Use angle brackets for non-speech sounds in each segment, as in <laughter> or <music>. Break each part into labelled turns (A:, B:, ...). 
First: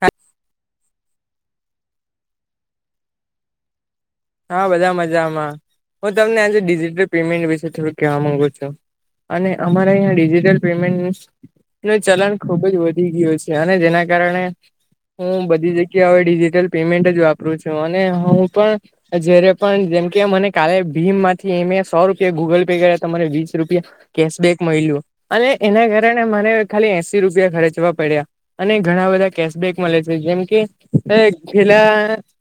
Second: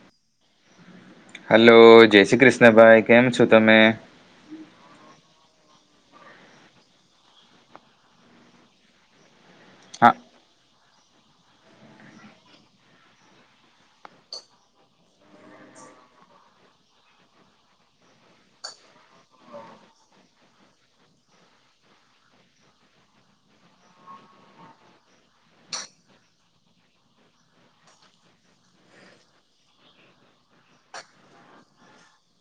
A: હા. <unintelligible>
B: હલો જય શ્રી કૃષ્ણભાઈ કેમ છો તમે?
A: હા બધા મજામાં, હું તમને આજે ડિજિટલ પેમેન્ટ વિશે થોડું કહેવા માંગુ છું. અને અમારા
B: હા
A: અહીં ડિજિટલ પેમેન્ટ નું ચલન ખુબ જ વધી ગયું છે અને જેના કારણે. હું બધી જગ્યા હવે ડિજિટલ પેમેન્ટ જ વાપરું છું અને હું પણ જયારે પણ જેમ કે મને કાલે ભીમ માંથી મે સો રૂપિયા ગૂગલ પે કર્યા મને વીસ રૂપિયા કેશબક મયલુ અને એના કારણે મારે ખાલી એસી રૂપિયા ખર્ચવા પડ્યા અને ઘણા બધા કેશબેક મળે છે જેમ કે. એ પેલા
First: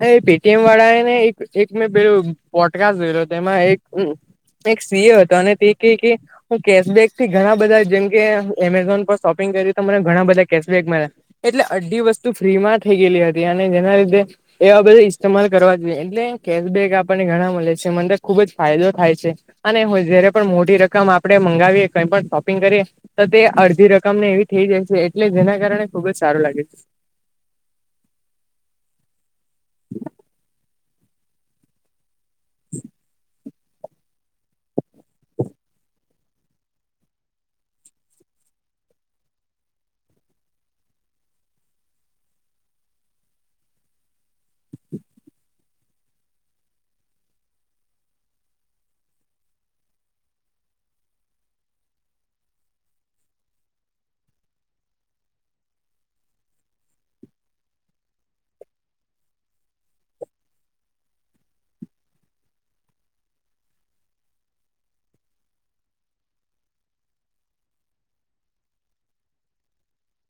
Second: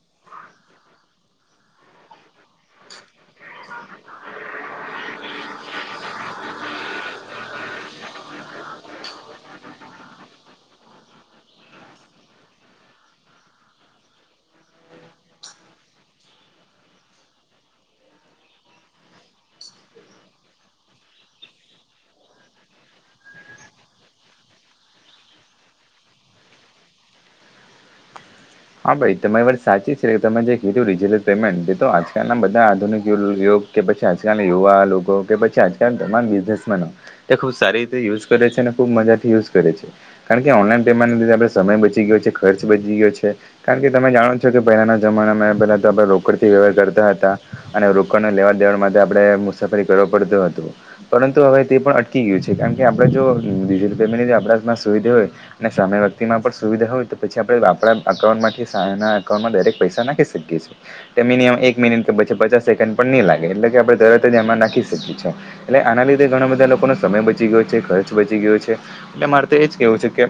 A: એ પે ટી એમ વાળા ને એક એક મેં પેલું પોડકાસ્ટ જોયલો તેમાં એક એક સીએ હતા અને તે કેય કે હું કેશબેક થી ઘણા બધા જેમ કે એમેઝોન પર શોપિંગ કર્યું તો મને ઘણા બધા કેશબેક મળ્યા એટલે અધી વસ્તુ ફ્રી માં થઇ ગયેલી હતી અને જેના લીધે એવા બધા ઇસ્તેમાલ કરવા જોઈએ એટલે કેશબેક આપણને ઘણા મળે છે મને ખુબ જ ફાયદો થાય છે. અને જયારે પણ મોટી રકમ આપડે મંગાવીએ કઈ પણ શોપિંગ કરીએ. તો તે અડધી રકમ ને એવી થઈ જાય છે એટલે જેના કારણે ખુબ જ સારું લાગે છે
B: હા ભાઈ તમારી વાત સાચી છે કે તમે જે કીધું ડિજિટલ પેમેન્ટ એ તો આજકાલના બધા આધુનિક યોગ કે પછી આજકાલના યુવા લોકો કે પછી આજકાલ તમામ બિઝનેસમેનો. એ ખુબ સારી રીતે યુઝ કરે છે ને ખૂબ મજાથી યુઝ કરે છે. કારણ કે ઓનલાઈન પેમેન્ટના લીધે આપણે સમય બચી ગયો છે ખર્ચ બચી ગયો છે. કારણ કે તમે જાણો છો કે પહેલાના જમાનામાં પહેલા તો આપડે રોકડથી વ્યવહાર કરતા હતા અને રોકડના લેવડ દેવડ માટે આપડે મુસાફરી કરવા પડતું હતું પરંતુ હવે તે પણ અટકી ગયું છે કારણ કે આપડે જો ડિજટલ પેમેન્ટની આપડામાં સુવિધી હોય ને સામે વ્યક્તિ માં પણ સુવિધા હોય તો પછી આપડે આપડા અકાઉન્ટ મા કે સાના અકાઉન્ટમાં ડાયરેક પૈસા નાખી શકીએ છે તે મિનિમમ એક મિનિટ કે પછી પચાસ સેકન્ડ પણ નહીં લાગે એટલે કે આપડે તરત જ એમાં નાખી શકીયે છે એટલે આના લીધે ઘણા બધા લોકોનો સમય બચી ગયો છે ખર્ચ બચી ગયો છે એટલે મારે તો એજ કેવું છે કે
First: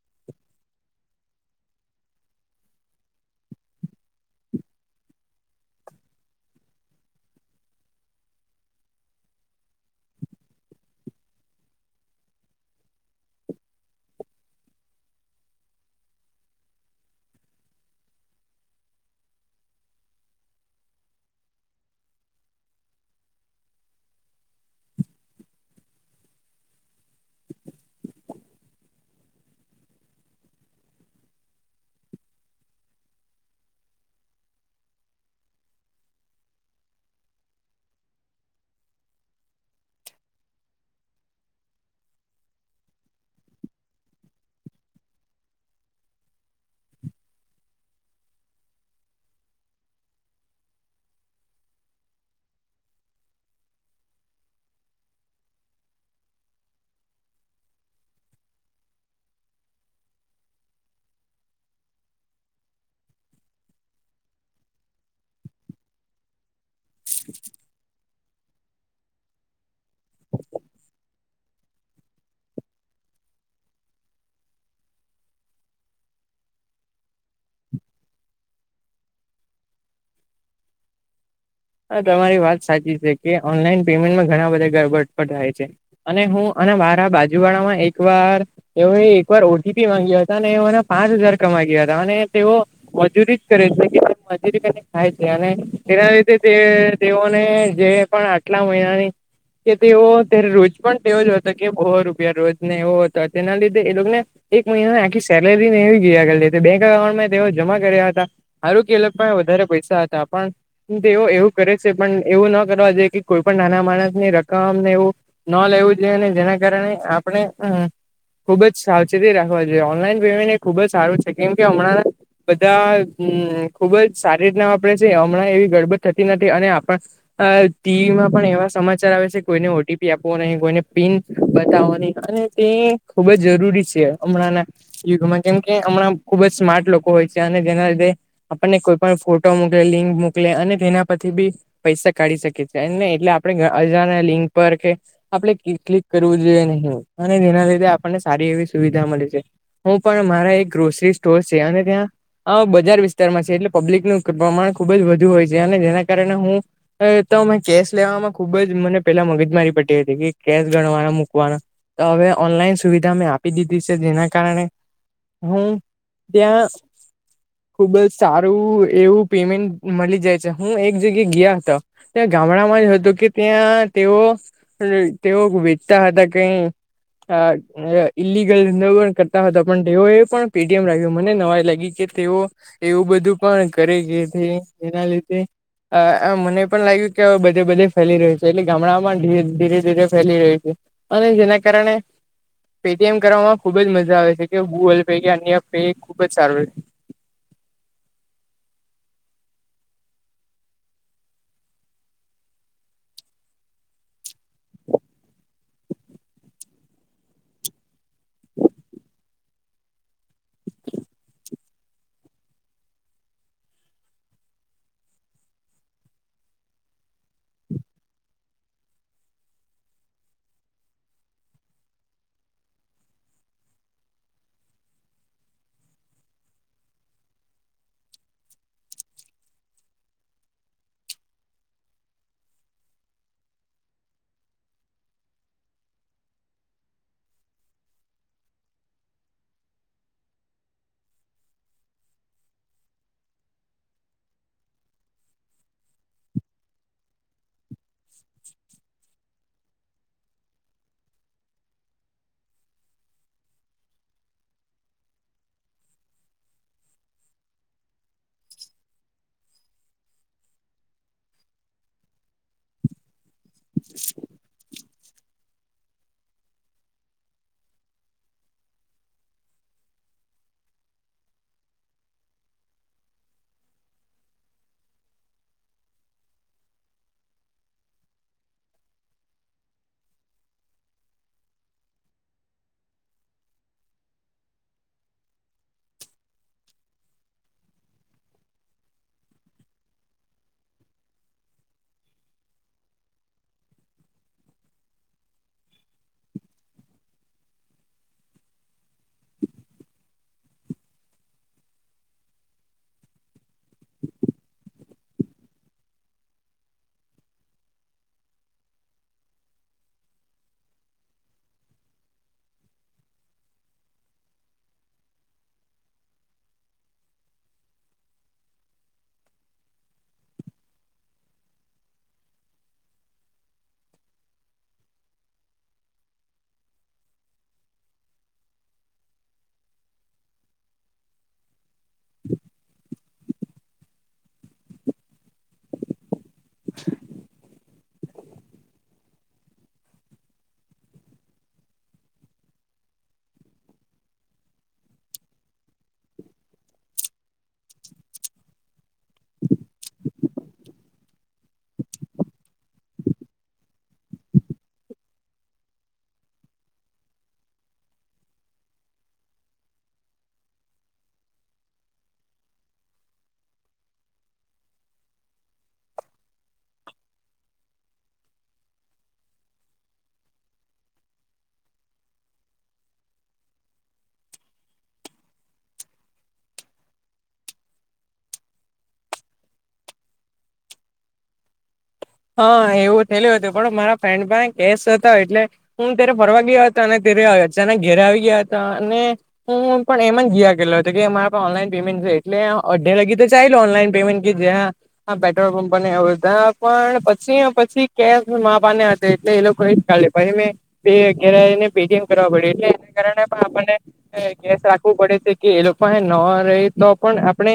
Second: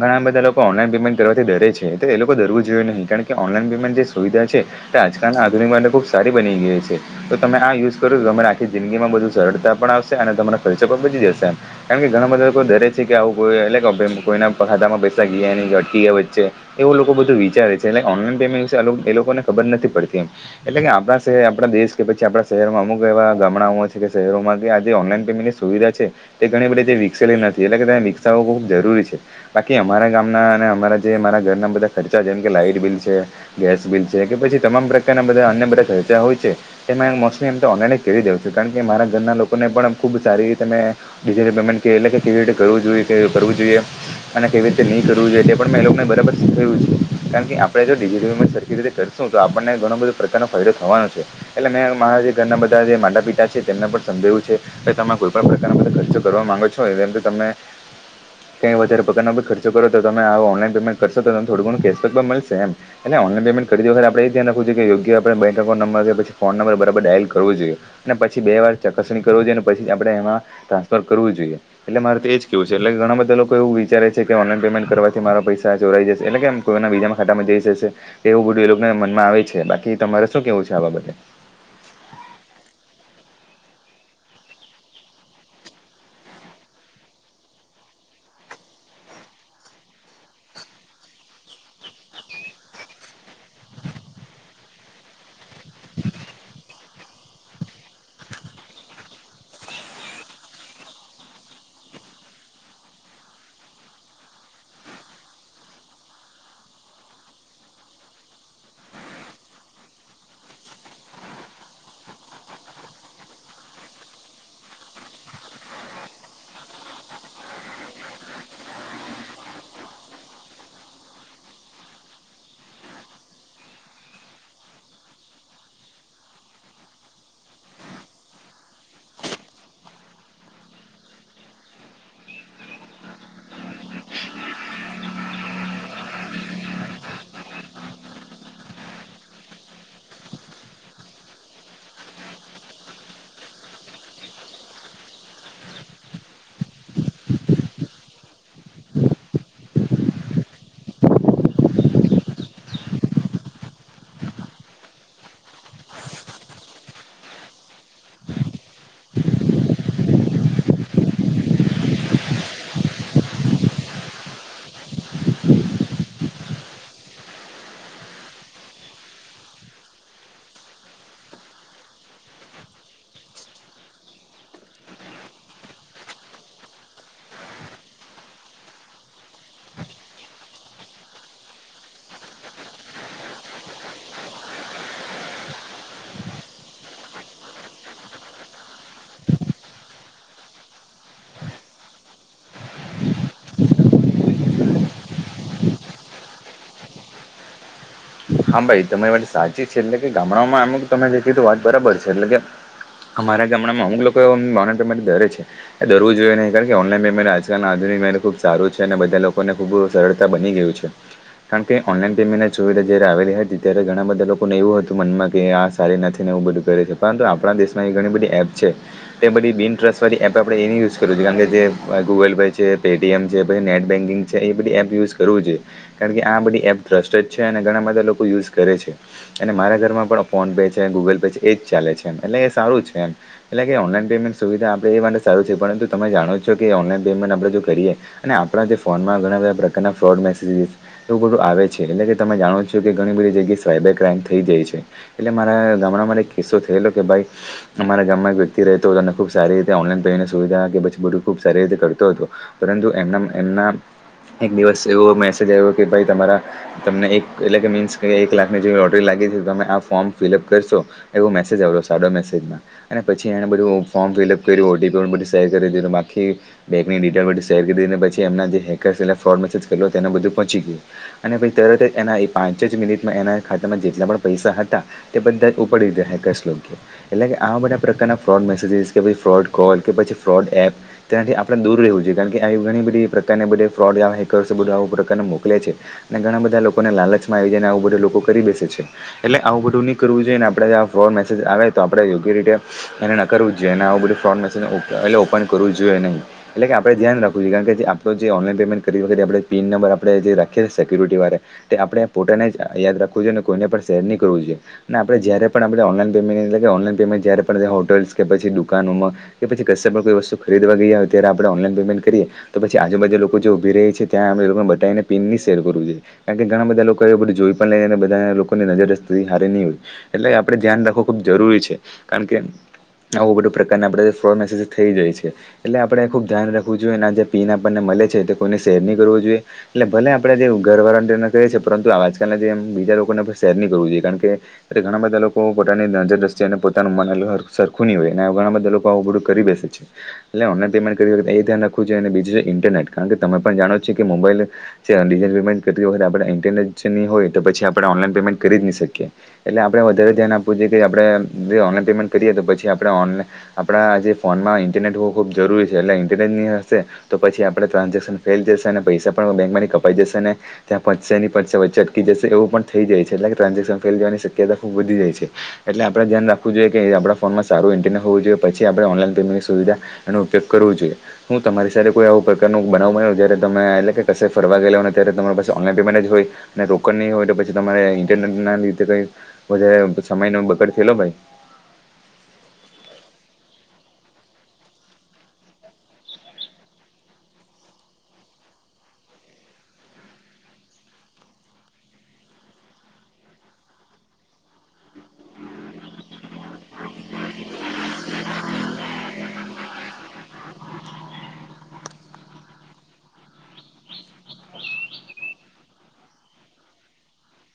B: ઘણા બધા લોકો ઓનલાઈન પેમેન્ટ કરવાથી ધરે છે લોકો કરવું જોએ નહી કારણ કે ઓનલાન પેમેન્ટ જે સુવિધા છે તે આજકાલના આધુિક માટે ખુબ સારી બની ગઈ છે તો તમે આ યુઝ કરો તો તમારે આખી જિંદગીમાં બધુ સરળતા પણ આવશે અને તમારા ખર્ચો પણ બચી જશે એમ કેમ કે ઘણા બધા લોકો ડરે છે કે આવું કોઈ એટલે કે કોઈના ખાતામાં પૈસા ગિયા ને અટકી ગયા વચ્ચે એવું લોકો બધું વિચારે છે એટલે ઓનલાઈન પેમેન્ટ વિશે એ લોકોને ખબર નથી પડતી એમ એટલે કે આપડા શહેર આપડા દેશ કે પછી આપડા શહેરમાં અમુક એવા ગામડાઓ છે કે શહેરોમાં કે આજે ઓનલાઈન પેમેન્ટ સુવિધા છે તે ઘણી બધી તે વિકસેલી નથી એટલે કે તેને વિકસાવું ખુબ જરૂરી છે બાકી અમારા ગામના અને અમારા જે અમારા ઘરના બધા ખર્ચા જેમ કે લાઈટ બિલ છે ગેસ બિલ છે કે પછી તમામ પ્રકારના બધા અન્ય બધા ખર્ચા હોય છે તેમા મોસ્ટલી એમ તો ઓનલાઈન જ કરી દઉ છું કારણ કે મારા ઘરના લોકોને પણ ખૂબ સારી રીતે મે ડિજિટલ પેમેન્ટ એટલે કેવી રીતે કરવું જોઈએ કે કરવું જોઈએ અને કેવી રીતે ની કરવું જોઈએ તે પણ મે એ લોકો ને બરાબર શીખાય્યું છે કારણ કે આપડે જો ડિજિટલ પેમેન્ટ સરખી રીતે કરશું તો આપણને ઘણો બધો પ્રકારનો ફાયદો થવાનો છે એટલે મેં મારા જે ઘરના બધા જે માતા પિતા છે તેમને પણ સમજાવ્યું છે તે તમે કોઈ પણ પ્રકારનો બધા ખર્ચો કરવા માંગો છો એમ કે તમે કઈ વધારે <unintelligible> ભી ખર્ચો તો તમે આવો ઓનલાઈન પેમેન્ટ કરશો તો તને થોડું ઘણું કેશબેક પણ મળશે એમ એટલે ઓનલાઈન પેમેન્ટ કરી દેવું હોય આપડે એજ ધ્યાન રાખવું જોઈએ કે યોગ્ય આપડે બેંકાઉન્ટ નંબર પછી ફોન નંબર બ ડાયલ કરવો જોઈએ અને પછી બે વાર ચકાસણી કર જોઈએ અને પછી આપડે એમાં ટ્રાન્સફર કરવું જોઈએ એટલે મારે તો એજ કેવું છે એટલે ઘણા બધા લોકો એવું વિચારે છે કે ઓનલાઈન પેમેન્ટ કરવાથી મારા પૈસા ચોરાઈ જશે એટલે કે એમ કોઈના બીજામાં ખતામાં જઈ જશે એવું બધું એ લોકોને મનમાં આવે છે બાકી તમારે શું કેવું છે આ બાબતે
A: હા તમારી વાત સાચી છે કે ઓનલાઈન પેમેન્ટમાં ઘણા બધા ગરબડ પણ થાય છે અને હું અને મારા બાજુવાળા માં એક વાર તેઓએ એકવાર ઓ ટી પી માંગ્યા હતા અને એના પાંચ હજાર કમા ગયા હતા અને તેઓ મજૂરી જ કરે છે કે મજૂરી કરી ખાય છે અને, તેના તે તેઓને જે પણ આટલા મહિનાની. કે તેઓત્યારે રોજ પણ તેઓ જ હતો કે બહો રૂપિયા રોજ ને એવો હતો તેના લીધે એ લોકોને. એક મહિના આખી સેલેરી ને એવી ગઈ આગળ જે બેંક એકાઉન્ટમાં તેઓ જમા કર્યા હતા. સારું કેલ ભાઈ વધારે પૈસા હતા પણ તેવ એવું કરે છે પણ એવું ના કરવા દઈએ કે કોઈ પણ નાના માણસ ની રકમ ને એવું. ન લેવું જોઈએ અનેને જેના કારણે આપણે ખુબ જ સાવચેતી રાખવા જોઈએ ઓનલાઈન પેમેન્ટ એ ખુબ જ સારું છે કેમ કે હમણાં બધામ ખુબ જ સારી રીતના વાપરેે છે હમણાં એવી ગડબડ થતી નથી અને આપ અ ટીવી માં પણ એવા સમાચાર આવે છે કોઈને ઓ ટી પી આપવાો નહી, કોઈને પિન બતાવવા નહી, અને એ ખુબ જ જરૂરી છે હમણાંને યુગમાં જેમ કે હમણાં ખુબ જ સ્માર્ટ લોકો હોય છે અને જેના લીધે આપણને કોઈ પણ ફોટો મકલે લિંક મુક અને તેના પછી બી પૈસા કાઢ શકે છે એમ નહી એટલે આપણે અજાના લિંક પર કે આપણે ક્લિક કરવું જોઈએ નહી, અને જેના લીધે આપણને સારી એવી સુવિધા મળી છે. હું પણ મારા એક ગ્રોસરી સ્ટોર છે અને ત્યાં હા બજાર વિસ્તારમાં છે એટલે પબ્લિકનું પ્રમાણ ખુબ જ વધુ હોય છે અને જેના કારણે હું તો અમે કેશ લેવામાં ખુબ જ મને પેલા મગજમારી પતી હતી કે કેશ ગણવાના મૂકવાનો. તો હવે ઓનલાઈન સુવિધા મેં આપી દીધી છે જેના કારણે હું ત્યાં ખુબ જ સારું એવું પેમેન્ટ મળી જાય છે હું એક જગ્યા ગયા હતા, ત્યાં ગામડામાં જ હતોું કે ત્યાં તેઓ અને તેઓ વેચતા હતા કઈ આ ઈલિગલ ન પણ કરતાતા પણ તેઓ એ પણ પેડીએમ રાખ્યું મને નવાઈ લાગી કે તેઓ એવું બધું પણ કરે ગ છે એના લીધે. અ મને એ પણ લાગ્યું કેવે બધે બધે ફેલી રહ્યું છે એટલે ગામડામાં ધીરે ધીરે ફેલી રહ્યું છે. અને જેના કારણે પેટીએમ કરવામાં ખુબ જ મજા આવે છે કે ગૂગલ પે કે અન્ય પે ખુબ જ સારું છે.
B: હા ભાઈ તમારી વાત સાચી છે એટલે કે ગામડાઓમાં અમુક તમે જે કી તો વાત બરાબર છે એટલે કે અમારા ગામડામાં અમુક લોકો મા તો તમારી દરે છે. એ દરવું જોઈએ નહી કારણ કે ઓનલાઈન પેમેન્ટ આજકાલ આધુનિક ખુબ સારું છે અને બધા લોકોને ખુબ સરળ બની ગયું છે, કારણ કે ઓનલાઈન પેમેન્ટ સુવિધા જયારે આવેલી હતી ત્યારે ઘણા બધા લોકોને એવું હતું મનમાં કે આ સારી નથી ને એવું બધું કરે છે. પરંતુ આપણા દેશમાં એ ઘણી બધી એપ છે. તે બધી બિન ટ્રસ્ટવાળ એપ આપણે એ યુઝ કરું છું કારણ કે જે ગૂગલ પે છે પેટીએમ છે પછી નેટ બેન્કિંગ. એ બધ એપ યુઝ કરવું જોઈએ, કારણ કે આ બધી એપ્ર છે અને ઘણા બધા લોકો યુઝ કરે છે. અને મારા ઘરમાં પણ ફોન પે છે ગૂગલ પે છે એજ ચાલે છે એમ એટલે એ સારું છે એમ. એટલે કે ઓનલાઈન પેમેન્ટ સુવિધા આપણે એ માટે સારું છે પરંતુ તમે જાણો છો કે ઓનલાઈન પેમેન્ટ આપણે જો કરીએ. અને આપણા જે ફોનમાં ઘણા બધા પ્રકારના ફ્રોડ મેસેજસ, એવું બધું આવે છે એટલે કે તમે જાણો છ કે ઘણી બધી જગ્યાએ સાયબર ક્રાઈમ થઈ જાય છે, એટલે મારા ગામડામાંને એક કિસ્સો થયેલો કે ભાઈ. અમારા ગામમાં એક વ્યક્તિ રહેતો હતો અને ખુબ સારી રીતે ઓનલાનને સુવિધા કે પછી બધું ખુબ સારી રીતે કરતો હતો. પરંતુ એમના એક દિવસ એવો મેસેજ આવ્યો કે ભાઈ તમારા, તમને એક એટલે કે મીન્સ કે એક લાખની જેવી ઓટરી લાગી છે તો તમે આ ફોર્મ ફિલઅપ કરશો. એવો મેસેજ આવડો સાદો મેસેજ માં. અને પછી એને બધું ફોર્મ ફિલઅપ કર્યું ઓપી બધું શેર કરી દીધું બાકી બેંકની ડિટેલ શેર કરી દી પ એમના જે ફોડ મેસેજ કર એને બધું પહોચી ગયું અને પ તરત એના પાંચ જ મિનિટમાં એના ખાતામાં જેટલા પણ પૈસા હતા તે બધા જ ઉપડી દેાય કસલો કે્ય એટલે કે આવા બધા પ્રકારના ફ્રોડ મેસેજીસ કે ભછી ફ્રોડ કોલ કે પછી ફ્રોડ એપ ત્યાંથી આપણે દૂર રહેવું જોઈએ કારણ કે આવી ઘણી બધી પ્રકારને બધ ફ્રોડ હેકર્સ પ્રકારને મોકલ્યા છે. ને ઘણા બધા લોકોને લાલચમાં આવી જાય ને આવું બધું લોકો કરી બેસે છે. એટલે આવું બધું નહી કરવું જોઈએને આપડે ફોન મેસેજ આવે તો આપડે યોગ્ય રીતે એને નકારવું જ જોઈએ એને આવું બધું ફ્રોડ મન એટલે ઓપન કરવું જ જોઈએ નહી એટલે કે આપણે ધ્યાન રાખવું છેએ કારણ કે જે આપડો જે ઓનલાઈન પેમેન્ટ કરી વખત આપ પીન નંબર આપણે જે રાખીએ સિક્યુરિટી વારે તે આપણે પોતાને જ યાદ રાખવું જોઈએ અને કોઈને પણ શેર નહી કરવું જોઈએ અને આપણે જયારે પણ આપણે ઓનલાઈન પેમેન્ટ એ કે ઓનલાઈન પેમેન્ટ જ્યારેારે પણ હોટટેલ્સ કે પછી દુકાનોમાં કે પછી કશ પણ કોઈ વસ્તુ ખરીદવા ગઈ હોય ત્યારે આપણે ઓનલાઈન પેમેન્ટ કરીએ તો પછી આજુબાજુ લોકો જે ઉભી રહી છે ત્યાં લોકોને બને પીન ની સેલ કરવું જોઈએ કારણ કે ઘણા બધા લોકો બધી જોઈ પણ લઈ અને બધા લોકોને નજરસ્તી હારે નહીં હોય એટલે આપડે ધ્યાન રાખવું ખૂબ જરૂરી છે કારણ કે આવું બધું પ્રકારના આપણે જે ફોર મેસીજ થઈ જાય છે. એટલે આપણેે ખુબ ધ્યાન રાખવું જોઈએ અને જે પીન આપણને મળે છે તે કોઈને શેર નહી કરવો જોઈએ એટલે ભલે આપડે જેવું ઘર વાળાનેને કએ છે. પરંતુ આજકાલના જેમ બીજા લોકોને શેર નહી કરવું જોઈએ કારણ કે ઘણા બધા લોકો પોતાની નજર જેને પોતાનું મન સરખું ન હોય અને ઘણા બધા લોકો આવું બધું કરી બેસે છે. એટલે ઓનલાઈન પેમેન્ટ કર કરી એ ધ્યાન રાખવું જોઈ અને બીજું છે ઇન્ટરનેટ કારણ કે તમે પણ જાણો છો કે મોબાઈલ પેમેન્ટ કરતી વખતે આપ ઇન્ટરનેટ હોય તો પછી આપ ઓનલાઈન પેમેન્ટ કરી જ નહી શકીએ એટલે આપણે વધારે ધ્યાન આપવું જોઈએ કે આપણે જે ઓનલાઈન પેમેન્ટ કરીએ તો પછી આપણે ઓનલાઈન આપણા આજે ફોનમાં ઇન્ટરનેટ હોવું ખૂબ જરૂરી છે એટલે ઇન્ટરનેટ ની હશે તો પછી આપણે ટ્રાન્ઝેક્શન ફેલ જશે અને પૈસા પણ બેંકમાંની કપાઈ જશે ને ત્યાં પ સેની પણ સય ચટકી જશે એવું પણ થઈ જાય છે એટલે કે ટ્રાન્ઝેક્શન ફેલ જવાની શક્યતા ખૂબ વધી જાય છે. એટલે આપણે ધ્યાન રાખવું જોઈએ કે આપણા ફોનમાં સારું ઇન્ટરનેટ હોવ જોઈએ પછી આપણે ઓનલાઈન પેમેન્ટની સુવિધા એનો ઉપયોગ કરવો જોઈએ. હું તમારી સાથે કોઈ આવું પ્રકારનો બનાવ બન્યો જયારે તમે એટલે કે કશે ફરવા ગેયલા ને ત્યારે તમારી પાસે ઓ ઓનલાઇન પેમેન્ટ જ હોય ને રોકડ ની હોય તો પછી તમારે ઇન્ટરનેટના લીધે કંઈ વધારે સમયનો બગાડ થયલો ભાઈ
A: હા એવું થયેલું હતું પણ મારા ફ્રેન્ડ પાહે કેશ હતા એટલે હું ત્યારે ફરવા ગયા હતા અને ત્યારે અચાનક ઘેરે આવી ગયા હતા અને હ હું પણ એમ જ ગીયા કલ્લો હતો કે મારા પર ઓનલાઈન પેમેન્ટ છે એટલે અઢે લગી તો ચાલ્યો ઓનલાઈન પેમેન્ટ કે જ્યાં પેટ્રોલપંપ એવું તા પણ પછી પછી કે મા બાને હતા એટલે એ લોકો એ જ કાઢે પછ મેં તે ઘેરે આવીને પે ટી એમ કરવા પડયું એટલે એને કારણે આપન ને કેશ રાખવું પડે છે કે એ લોક પાહે ન રેય તો પણ આપણે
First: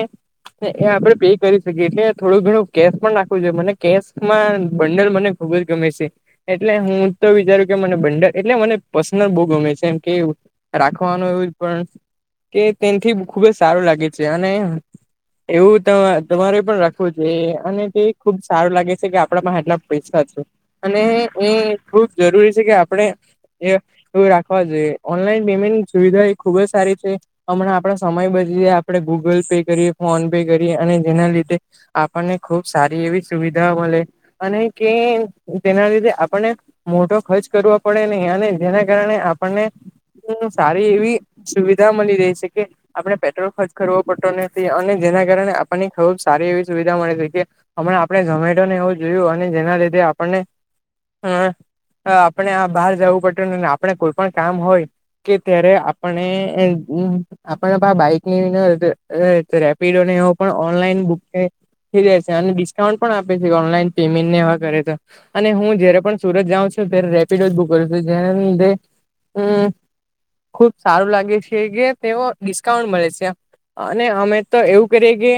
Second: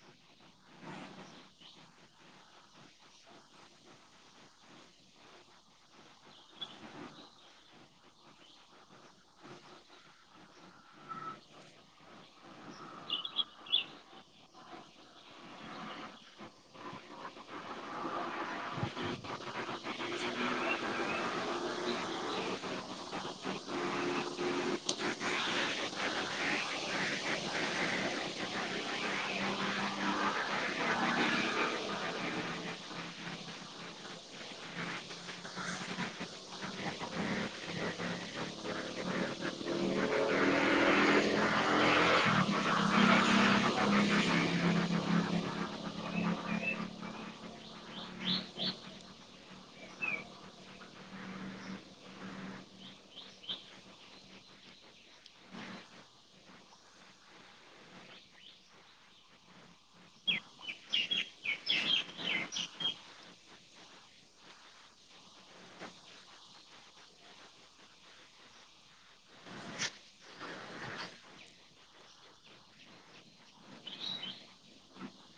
A: એ આપડે પે કરી શકીએ એટલે થોડું ઘણું કેશ પણ નાખવું જોઈએ મને કેશ માં બંદલ મને ખુબ જ ગમે છે. એટલે હું તો વિચારું કે મને બંડલ એટલે મને પર્સનલ બહુ ગમે છે એમ કેવું રાખવાનું એવું જ પણ કે તેનાથી ખુબ જ સારું લાગે છે અને એવું તો તમારે પણ રાખવું જો અને તે ખુબ સારું લાગે કે આપણા માં આટલા પૈસા છે અને એ ખુબ જરૂરી છે કે આપણે એ એવું રાખવા જોઈએ ઓનલાઈન પેમેન્ટની સુવિધા એ ખુબ જ સારી છે. અમણાં આપણા સમય બચી જાય. આપણે ગૂગલ પે કરીએ, ફોન પે કરીએ અને જેના લીધે આપન ને ખુબ સારી એવી સુવિધાઓ મલે અને કે તેના લીધે આપણને મોટો ખર્ચ કરવો પડે નઈ અને જેના કારણે આપણને <unintelligible> સારી એવી સુવિધા મલી રેય સે કે આપડણે પેટ્રોલ ખર્ચ કરવો પડતો નથી અને જેના કારણે આપન ને ખુબ સારી એવી સુવિધા મળે છે, કે અમણા આપણે ઝોમેટોને એવું જોયું અને જેના લીધે આપણને... અ અ આપણે આ બહાર જવું પડટુ નીને, આપણે કોઈ પણ કામ હોય. કે ત્યારે આપણે, અ અં આપણે પાહે બાઈક નીને એત અ રેય રેપિડોને એવ પણ ઓનલાઈન બુકિંગ થેય જાય સે અને ડિસ્કાઉન્ટ પણ આપે છે. ઓનલાઈન પેમેન્ટ ને એવા કરે તો. અને હું જયારે પણ સુરત જાઉં છું, ત્યારે રેપિડો જ બુક કરું છું. જેયના લીધે હમ્મ. ખુબ સારું લાગે છે, કે તેઓ ડિસ્કાઉન્ટ મળે સે મ. અને અમે તો એવું કરીએ કે,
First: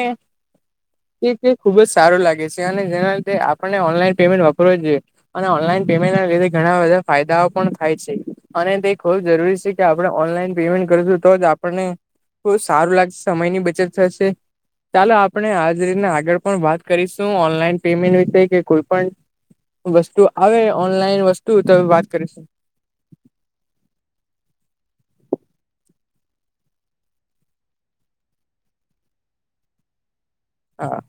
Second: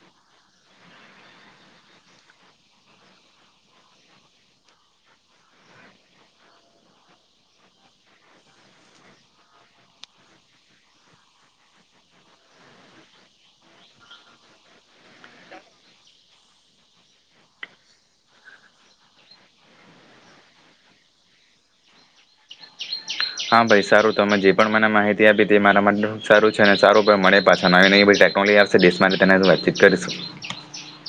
A: કે તે ખુબ જ સ સારુ લાગે સે અને જેના લીધે આપણને ઓનલાઈન પેમેન્ટ વાપરવું જોઈએ. અને ઓનલાઈન પેમેન્ટના લીધે ઘણા બધા ફાયદાઓ પણ થાય છે અને તે ખુબ જરૂરી સે. કે આપણે ઓનલાઈન પેમેન્ટ કરસુ, તો જ આપણને ખુબ સારુ લાગસ, સમયની બચત થશે. ચાલો આપણે આજ રીતના આગળ પણ વાત કરીશું, ઓનલાઈન પેમેન્ટ વિશે કે કોઈ પણ. વસ્તુ આવે ઓનલાઈન વસ્તુ તો વાત કરસું.
B: હા ભાઈ સારુ તમે જે પણ મને માહિતી આપી, તે મારા માટે ઉબ સારુ છે અને સારુ મળે પાછા નયી નયી બધ ટેકનોલો સદેશ માને તેન હારુ વાતચીત કરીશું.
A: હા